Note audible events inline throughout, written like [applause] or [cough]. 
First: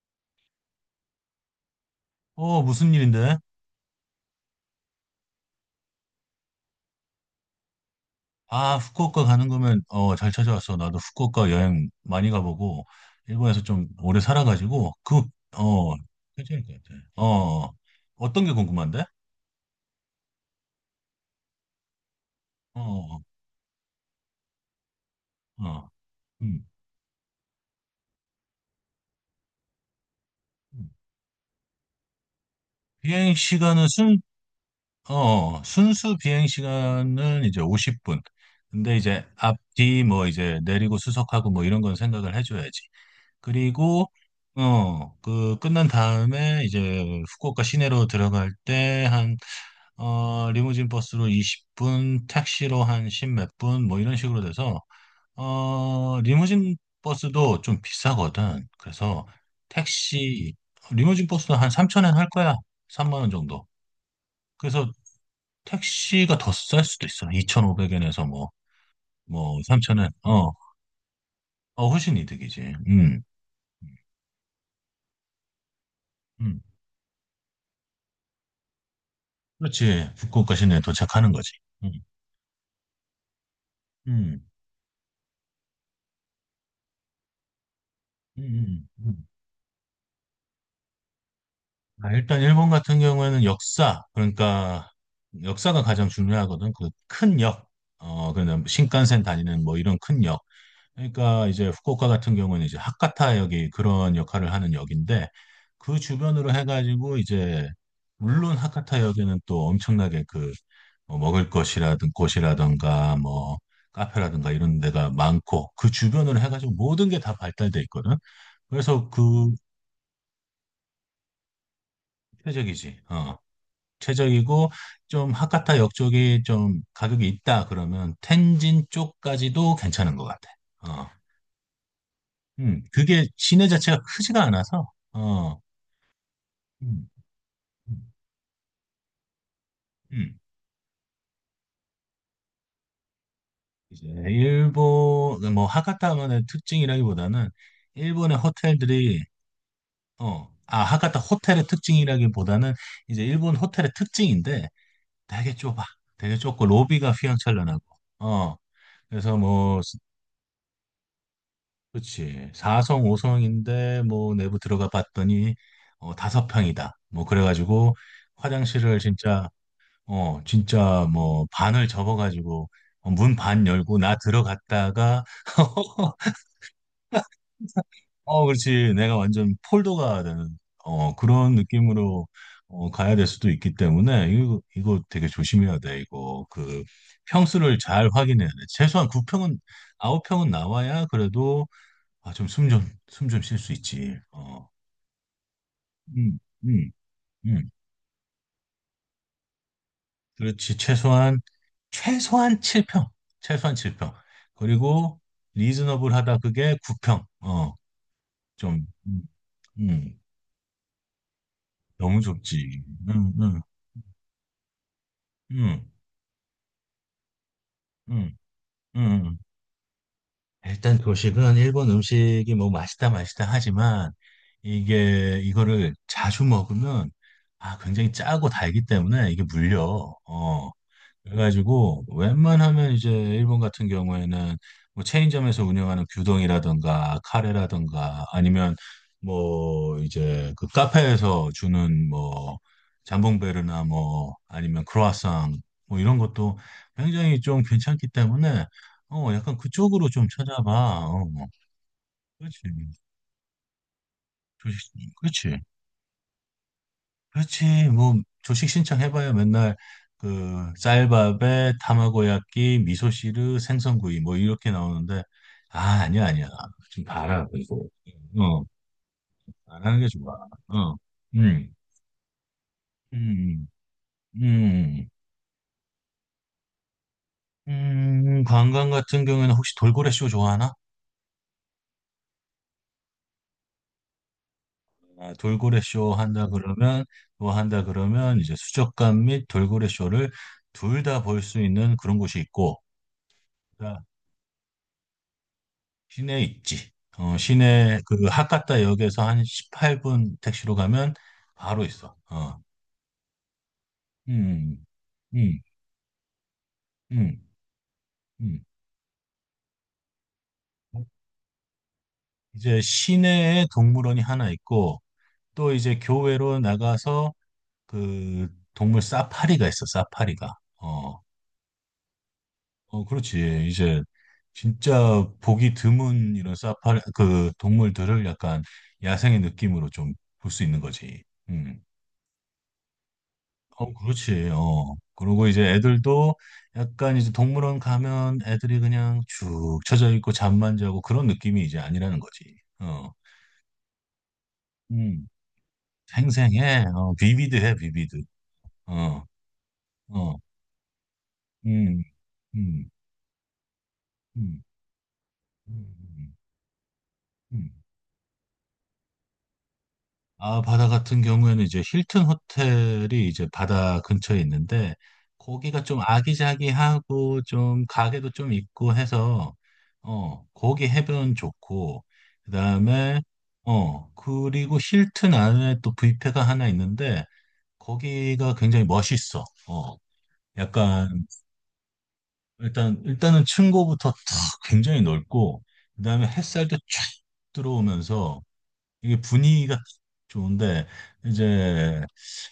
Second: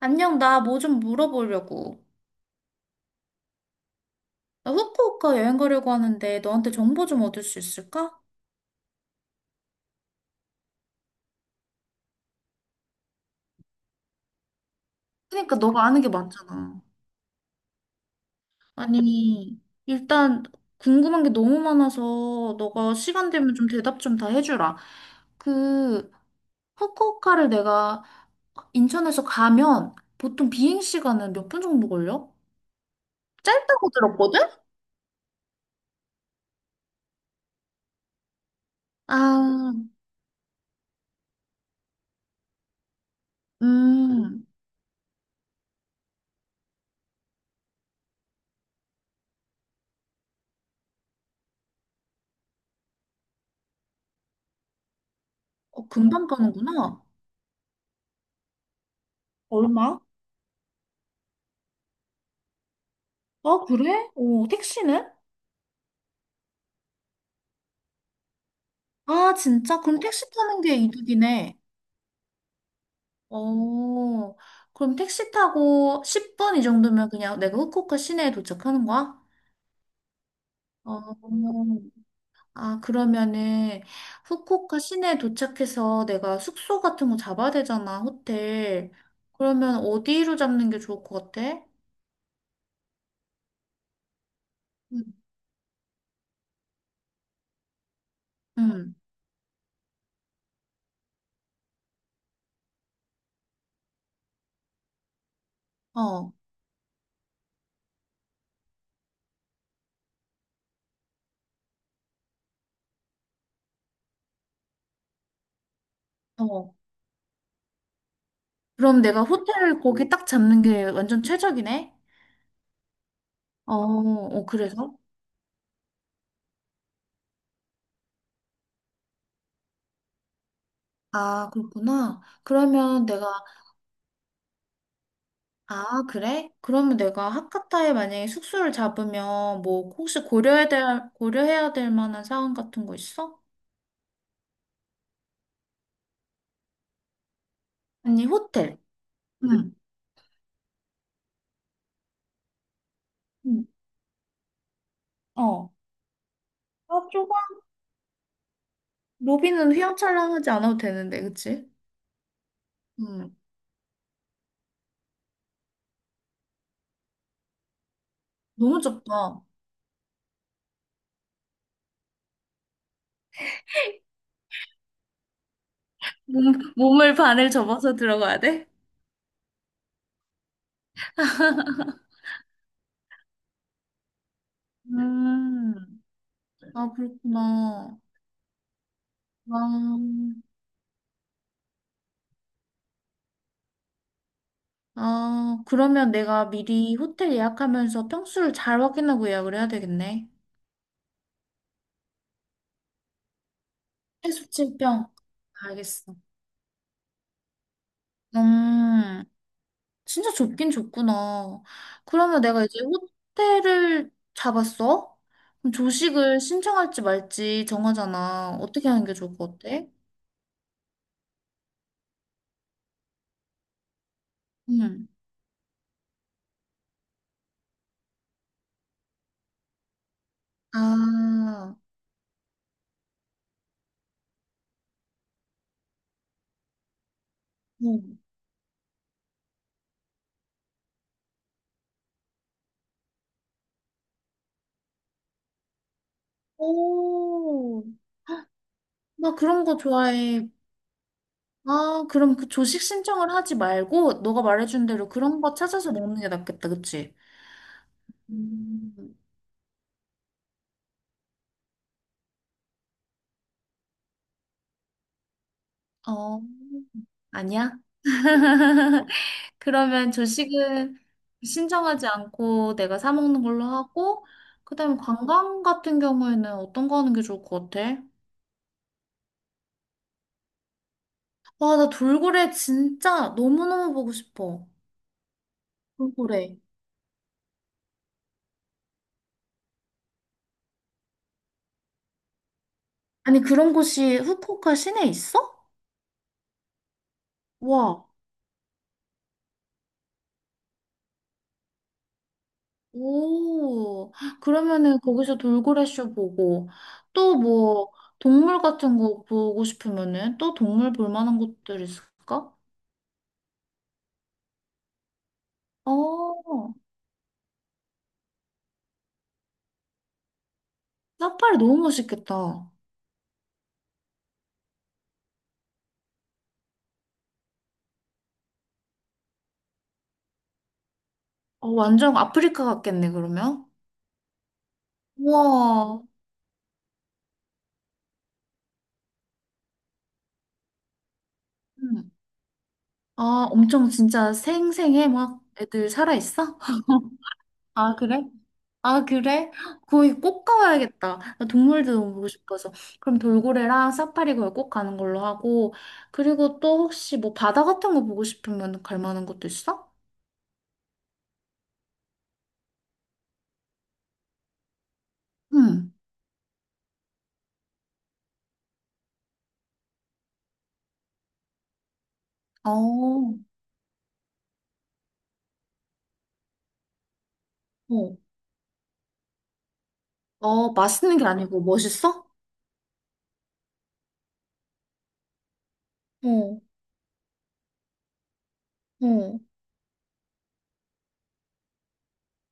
안녕, 나 뭐 좀 물어보려고. 어, 무슨 일인데? 나 후쿠오카 여행 가려고 하는데 너한테 정보 좀 얻을 수 있을까? 아, 후쿠오카 가는 거면, 잘 찾아왔어. 나도 후쿠오카 여행 많이 가보고, 일본에서 좀 오래 살아가지고, 그, 그러니까 너가 어, 아는 게 괜찮을 것 많잖아. 같아. 어떤 게 궁금한데? 아니, 일단 궁금한 게 너무 많아서 어, 너가 어, 시간 되면 좀 대답 좀 다 해주라. 어. 그 음. 후쿠오카를 내가 인천에서 가면 보통 비행 음. 시간은 몇 분 정도 걸려? 비행 시간은 짧다고 순, 들었거든? 어, 순수 비행 시간은 이제 50분. 근데 이제 아, 앞뒤 뭐 이제 내리고 수속하고 뭐 이런 건 생각을 해줘야지. 그리고 음, 그 끝난 다음에 이제 후쿠오카 시내로 들어갈 때 한 리무진 버스로 20분, 택시로 한 10 몇 분 뭐 이런 식으로 돼서 어, 금방 리무진 가는구나. 버스도 좀 비싸거든. 그래서 얼마? 택시 리무진 버스도 한 3천엔 할 거야. 3만 원 아, 정도. 그래? 어, 그래서 택시는? 택시가 더 쌀 수도 있어. 2,500엔에서 뭐, 아, 뭐, 진짜? 그럼 어, 3,000엔. 택시 어, 타는 게 이득이네. 어, 훨씬 이득이지. 음, 어, 그럼 택시 타고 10분 음. 이 정도면 그냥 내가 후쿠오카 시내에 도착하는 거야? 그렇지. 북극과 시내에 어, 도착하는 거지. 음, 아, 그러면은 음, 후쿠오카 시내에 도착해서 내가 숙소 같은 거 잡아야 되잖아, 호텔. 음. 그러면 어디로 잡는 게 좋을 것 같아? 아, 일단 일본 같은 경우에는 역사, 그러니까 응, 역사가 가장 중요하거든. 그 큰 역, 그냥 응, 신칸센 다니는 뭐 이런 큰 역. 그러니까 이제 후쿠오카 같은 경우는 이제 하카타 역이 그런 역할을 하는 역인데 그 어, 주변으로 해가지고 이제 물론 하카타 역에는 또 엄청나게 그뭐 먹을 것이라든 곳이라든가 뭐 카페라든가 이런 데가 많고 그 주변으로 해가지고 어. 모든 게 다 발달돼 있거든. 그럼 그래서 내가 그 호텔을 거기 딱 잡는 게 완전 최적이네? 최적이지. 어. 어, 어, 최적이고 그래서? 좀 하카타 역 쪽이 좀 가격이 있다 그러면 텐진 쪽까지도 괜찮은 것 같아. 어. 아, 그렇구나. 그러면 그게 내가 시내 자체가 크지가 않아서. 아, 그래? 그러면 음, 내가 하카타에 음, 만약에 숙소를 잡으면 뭐 혹시 음. 고려해야 될, 고려해야 될 만한 사항 같은 거 있어? 이제 일본, 뭐, 하카타만의 특징이라기보다는, 아니, 일본의 호텔. 호텔들이, 응. 하카타 호텔의 특징이라기보다는, 이제 일본 응. 호텔의 특징인데, 되게 어. 좁아. 되게 좁고, 아, 로비가 좁아. 휘황찬란하고, 어, 그래서 로비는 뭐, 휘황찬란하지 않아도 되는데, 그치? 그치, 4성, 응. 5성인데, 뭐, 내부 들어가 봤더니, 5평이다. 뭐, 그래가지고, 너무 화장실을 좁다. 진짜, 진짜 뭐 반을 접어가지고 문반 열고 나 들어갔다가 [laughs] 몸을 반을 접어서 들어가야 어, 돼? 그렇지. 내가 완전 폴더가 되는 그런 느낌으로 가야 될 수도 있기 때문에 이거 되게 음. 조심해야 돼. 이거 그 아, 평수를 그렇구나. 잘 확인해야 돼. 최소한 아, 9평은 나와야 그래도 아, 좀 숨 좀 쉴 수 있지. 어. 아, 그러면 음. 내가 음. 미리 호텔 음. 예약하면서 평수를 잘 확인하고 예약을 해야 되겠네. 그렇지. 최소한 7평. 최소한 7평. 해수 칠평 그리고 알겠어. 리즈너블하다 그게 9평. 좀, 음, 음, 진짜 좁긴 좁구나. 너무 그러면 내가 이제 좁지. 음, 음, 호텔을 잡았어? 그럼 음, 조식을 신청할지 말지 음, 정하잖아. 어떻게 하는 게 좋을 음. 것 같아? 일단 도식은 일본 음식이 뭐 맛있다 맛있다 하지만 응. 이거를 자주 먹으면 아, 굉장히 짜고 달기 때문에 이게 물려. 어. 아, 그래가지고 웬만하면 이제 일본 같은 경우에는 뭐 체인점에서 운영하는 규동이라든가 응. 카레라든가 아니면 뭐 이제 그 카페에서 주는 뭐 잠봉베르나 뭐 아니면 크로아상 뭐 이런 것도 굉장히 좀 오, 괜찮기 때문에 나 약간 그런 거 그쪽으로 좀 좋아해. 찾아봐. 어, 어. 아, 그럼 그 그렇지. 조식 신청을 하지 말고, 너가 말해준 조식, 대로 그런 거 그렇지. 찾아서 먹는 게 낫겠다, 그치? 그렇지. 뭐 조식 음, 신청해봐야 맨날 그 쌀밥에 타마고야끼, 미소시루, 생선구이 뭐 이렇게 나오는데 아, 아니야, 어, 아니야. 지금 봐라 아니야? 이거. 어, [laughs] 안 하는 게 그러면 좋아. 어, 조식은 음, 신청하지 않고 내가 사 먹는 걸로 음, 하고, 그다음에 음, 관광 같은 경우에는 어떤 거 하는 게 좋을 것 같아? 관광 같은 경우에는 혹시 돌고래 쇼 좋아하나? 와, 나 돌고래 진짜 너무너무 보고 싶어. 아, 돌고래 쇼 한다 돌고래. 그러면 뭐 한다 그러면 이제 수족관 및 돌고래 쇼를 둘 다 볼 수 있는 그런 곳이 있고. 아니, 그런 곳이 후쿠오카 시내에 있어? 시내에 있지. 어, 시내 와. 그 하카타 역에서 한 18분 택시로 가면 바로 있어. 어. 오, 음, 그러면은 거기서 음, 돌고래 쇼 보고, 또 음, 뭐, 동물 음. 같은 거 보고 싶으면은 또 동물 볼 만한 곳들 있을까? 이제 시내에 동물원이 하나 있고 또 이제 교외로 어, 나가서 그 동물 사파리가 있어. 사파리가. 어, 사파리 너무 멋있겠다. 어, 그렇지. 이제 진짜 보기 드문 이런 사파리 그 동물들을 약간 야생의 느낌으로 좀 볼 수 있는 거지. 어, 음. 완전 아프리카 같겠네, 그러면? 어, 그렇지. 어. 그리고 이제 우와. 애들도 약간 이제 동물원 가면 애들이 그냥 쭉 처져 있고 잠만 자고 그런 느낌이 이제 음. 아니라는 거지. 어. 아, 엄청 진짜 생생해, 음. 막 애들 살아있어? 생생해. 어, 비비드해, 아, 비비드. 그래? 아, 어. 그래? 거기 어. 꼭 가봐야겠다. 나 동물도 음. 너무 보고 싶어서. 음. 그럼 돌고래랑 사파리 걸 음. 꼭 가는 걸로 하고, 음. 음. 그리고 또 혹시 뭐 바다 음. 같은 거 보고 싶으면 갈 만한 것도 있어? 아, 바다 같은 경우에는 이제 힐튼 호텔이 이제 바다 근처에 있는데, 거기가 응. 좀 아기자기하고 좀 가게도 좀 있고 해서, 거기 해변 좋고, 그 다음에, 어, 그리고 힐튼 안에 또 뷔페가 하나 있는데, 어. 거기가 굉장히 멋있어. 어, 어, 맛있는 게 약간, 아니고 멋있어? 일단은 층고부터 탁 굉장히 넓고, 그 다음에 어, 햇살도 쫙 들어오면서, 이게 어, 분위기가 좋은데 이제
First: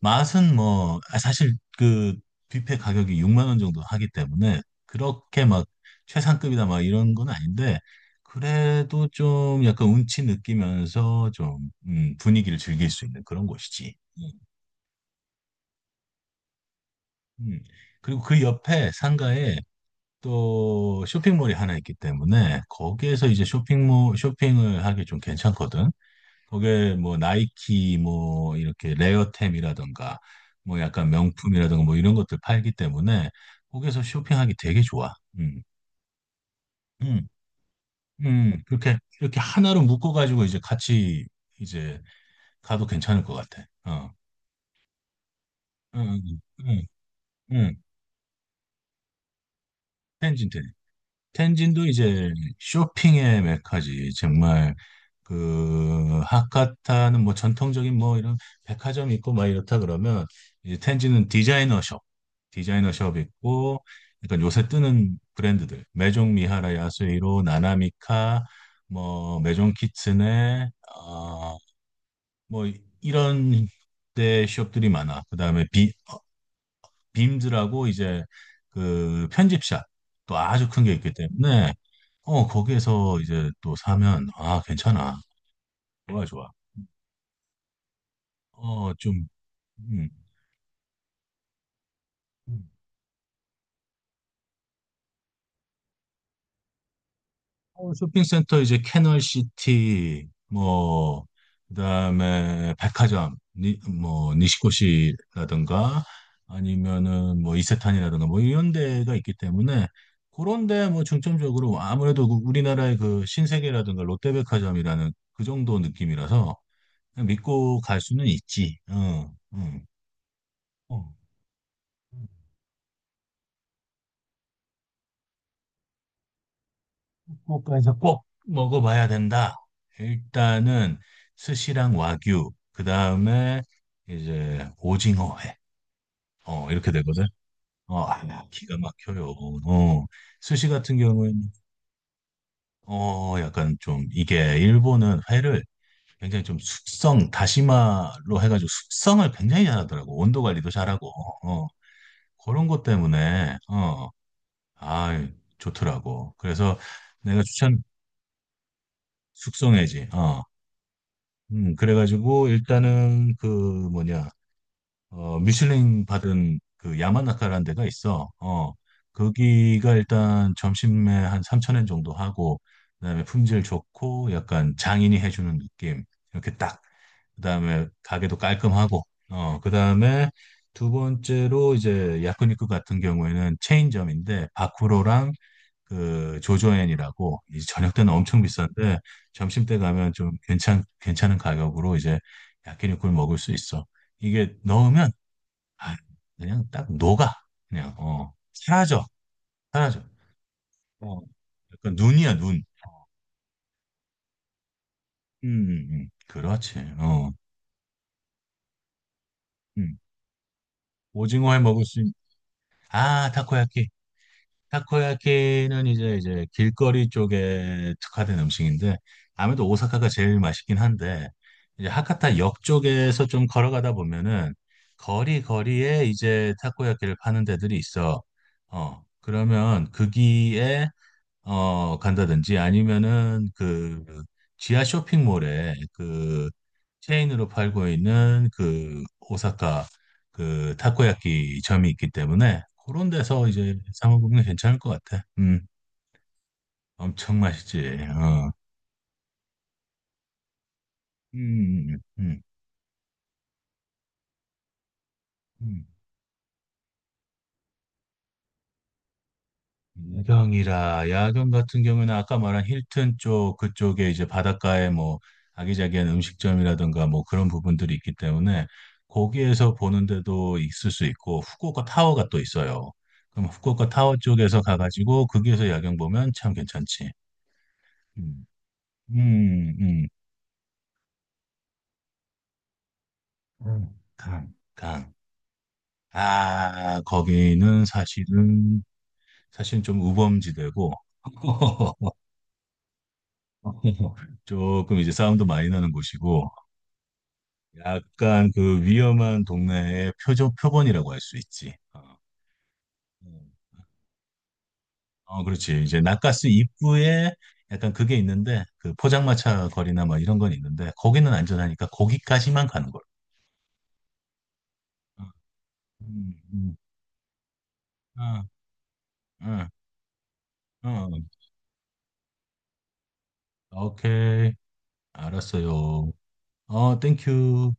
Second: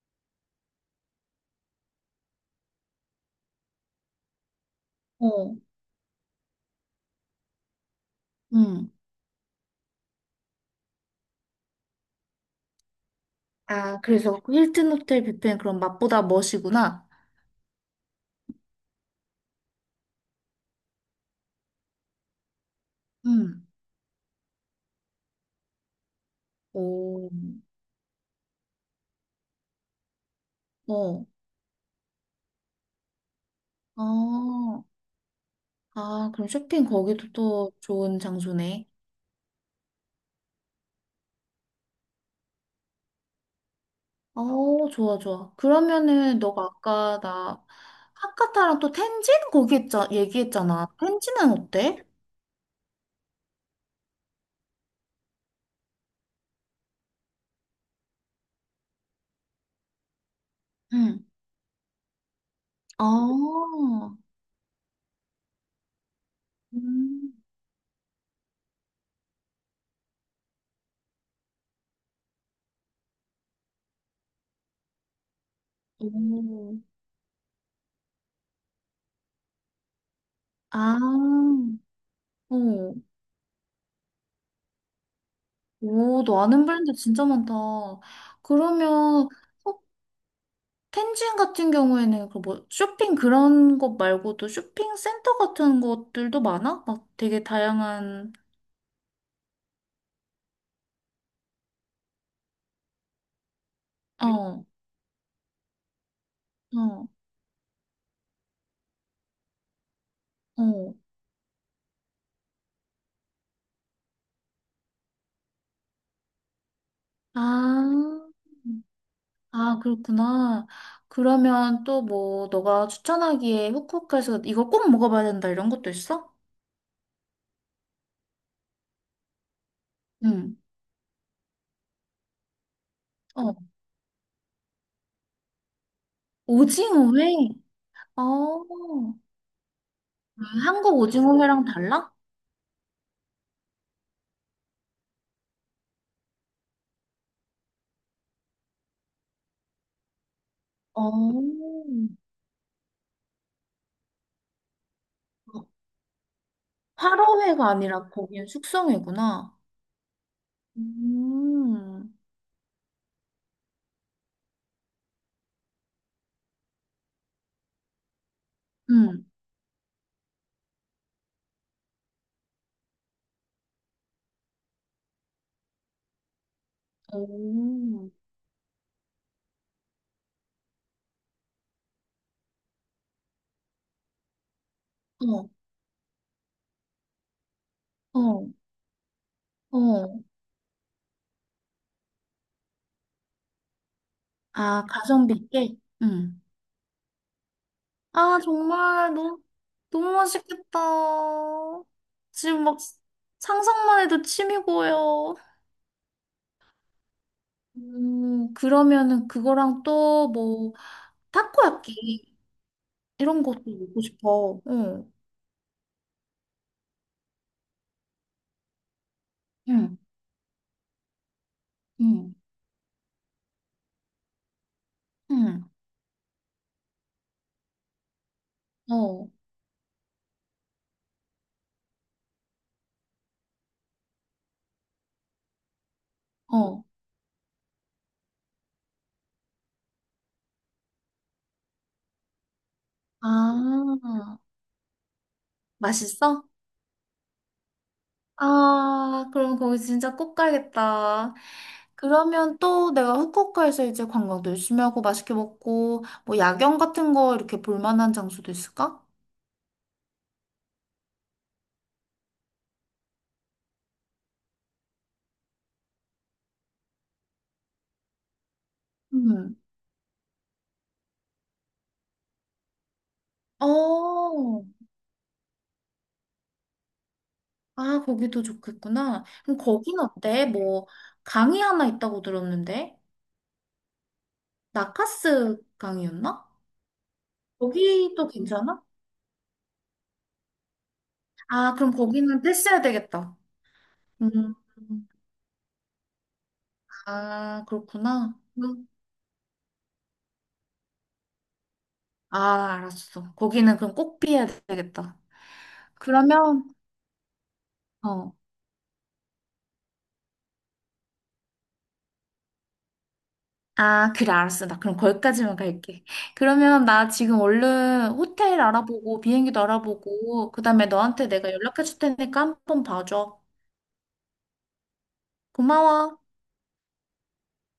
맛은 뭐 아, 사실 그 뷔페 가격이 6만 원 정도 하기 때문에 그렇게 어. 막 최상급이다 막 이런 건 아닌데 응. 그래도 좀 약간 운치 느끼면서 좀 분위기를 즐길 수 있는 그런 곳이지. 아, 음. 그래서 그 힐튼 호텔 뷔페는 그럼 맛보다 멋이구나. 음. 그리고 그 옆에 상가에 또 쇼핑몰이 하나 있기 때문에 거기에서 이제 음. 쇼핑몰 쇼핑을 하기 좀 괜찮거든. 거기에 뭐 오, 나이키 뭐 이렇게 레어템이라던가 뭐 약간 어, 명품이라던가 뭐 이런 것들 팔기 때문에 거기서 쇼핑하기 되게 아, 좋아. 음. 아, 그럼 쇼핑 음. 거기도 또 좋은 음. 장소네. 그렇게 이렇게 하나로 묶어 가지고 이제 같이 이제 가도 괜찮을 것 같아. 어. 어, 좋아, 좋아. 응. 그러면은 너가 응. 아까 나 응. 하카타랑 또 텐진 거기 텐진 텐 얘기했잖아. 텐진은 텐진도 어때? 이제 쇼핑의 메카지. 정말 그 하카타는 뭐 전통적인 뭐 이런 백화점 있고 막 이렇다 그러면 이제 응 텐지는 디자이너 숍 아 있고 약간 요새 뜨는 브랜드들 메종 미하라 음, 야스히로 나나미카 뭐 메종 키츠네 어뭐 이런 데 숍들이 많아. 그다음에 오, 빔즈라고 이제 그 편집샵 또 아주 큰 게 아, 있기 때문에 어, 거기에서 이제 또 사면 아, 괜찮아. 오, 좋아, 너 좋아. 아는 브랜드 진짜 많다. 어, 좀, 그러면 음. 텐진 같은 경우에는 그 뭐 음. 쇼핑 그런 것 말고도 쇼핑 센터 같은 것들도 많아? 막 되게 서울 다양한 쇼핑센터 이제 캐널시티, 뭐, 그다음에 백화점, 어, 니시코시라든가, 그래? 어, 아니면은 뭐, 이세탄이라든가, 뭐, 이런 데가 있기 때문에, 그런 데 어. 뭐, 중점적으로 아무래도 그 우리나라의 그 신세계라든가 롯데백화점이라는 그 정도 느낌이라서, 그냥 아, 믿고 갈 수는 있지. 어, 아 그렇구나. 어. 그러면 또 뭐 너가 추천하기에 후쿠오카에서 이거 꼭 먹어봐야 된다 이런 것도 있어? 후쿠오카에서 꼭 먹어봐야 된다. 응. 일단은 스시랑 와규, 그 어, 다음에 이제 오징어회. 어, 이렇게 오징어 회. 되거든. 어, 아, 기가 어, 막혀요. 어, 아, 스시 한국 같은 오징어 경우에는 회랑 달라? 약간 좀 이게 일본은 회를 굉장히 좀 숙성, 다시마로 해가지고 숙성을 굉장히 잘하더라고. 온도 관리도 잘하고. 어, 어, 그런 것 때문에 아, 좋더라고. 그래서 내가 활어회가 추천 아니라 거기는 숙성회구나. 숙성회지. 어. 음. 그래가지고 일단은 그 뭐냐 미슐랭 받은 그 야마나카라는 데가 있어. 어. 응, 거기가 일단 점심에 한 3천엔 정도 하고 그다음에 품질 좋고 약간 장인이 해주는 느낌 이렇게 딱 그다음에 오. 가게도 깔끔하고 그다음에 두 번째로 이제 야쿠니쿠 같은 경우에는 체인점인데 바쿠로랑 어, 그 조조엔이라고 이 저녁 때는 엄청 어, 비싼데 점심 때 가면 어. 좀 괜찮은 가격으로 이제 야끼니쿠를 먹을 수 있어. 이게 아, 넣으면 가성비 꽤? 아, 응. 그냥 딱 녹아, 그냥 아, 사라져, 정말 너무, 사라져. 너무 맛있겠다. 어 약간 눈이야, 눈. 지금 막 상상만 해도 침이 고여. 그렇지. 어. 그러면은 그거랑 음. 또 뭐, 오징어회 먹을 수 있... 타코야끼 아, 이런 것도 타코야끼 먹고 싶어. 응, 타코야키는 이제 길거리 쪽에 특화된 음식인데 아무래도 응, 오사카가 제일 맛있긴 한데 이제 응, 하카타 역 쪽에서 좀 걸어가다 보면은 거리 응. 거리에 이제 타코야키를 파는 데들이 있어. 어. 그러면 거기에 간다든지 아니면은 그 지하 쇼핑몰에 그 어. 체인으로 팔고 있는 그 오사카 그 타코야키 점이 있기 때문에 그런 데서 이제 사 아, 먹으면 괜찮을 것 같아. 맛있어? 엄청 맛있지. 어. 아, 그럼 거기 진짜 꼭 가야겠다. 음, 음, 음, 그러면 또 내가 후쿠오카에서 이제 관광도 열심히 하고 맛있게 음. 먹고 뭐 야경 같은 거 이렇게 볼 만한 장소도 있을까? 야경이라, 야경 같은 경우는 에 아까 말한 힐튼 쪽 그쪽에 이제 바닷가에 뭐 아기자기한 음식점이라든가 뭐 그런 부분들이 있기 때문에 음. 거기에서 보는데도 있을 수 있고 후쿠오카 타워가 또 있어요. 그럼 후쿠오카 타워 쪽에서 어. 가가지고 거기에서 야경 보면 참 괜찮지. 아, 거기도 음, 좋겠구나. 그럼 음, 거긴 음. 어때? 뭐 강이 하나 있다고 들었는데. 강, 강. 나카스 강이었나? 아, 거기는 거기도 괜찮아? 사실 좀 우범지대고 아, 그럼 거기는 패스해야 되겠다. [laughs] 음. 조금 이제 싸움도 많이 나는 곳이고 아, 그렇구나. 약간 그 음. 위험한 동네의 표적 표본이라고 할 수 있지. 어, 아, 알았어. 음. 거기는 그럼 꼭 피해야 되겠다. 어, 그렇지. 이제 낙가스 그러면 입구에 약간 그게 어. 있는데 그 포장마차 거리나 뭐 이런 건 있는데 거기는 안전하니까 거기까지만 가는 걸. 아, 그래, 알았어. 나 그럼 어, 거기까지만 갈게. 음, 음, 그러면 나 지금 얼른 어, 호텔 알아보고, 비행기도 어, 알아보고, 그 다음에 어. 너한테 내가 연락해 줄 테니까 한번 봐줘. 오케이. 알았어요. 고마워. 어, 땡큐.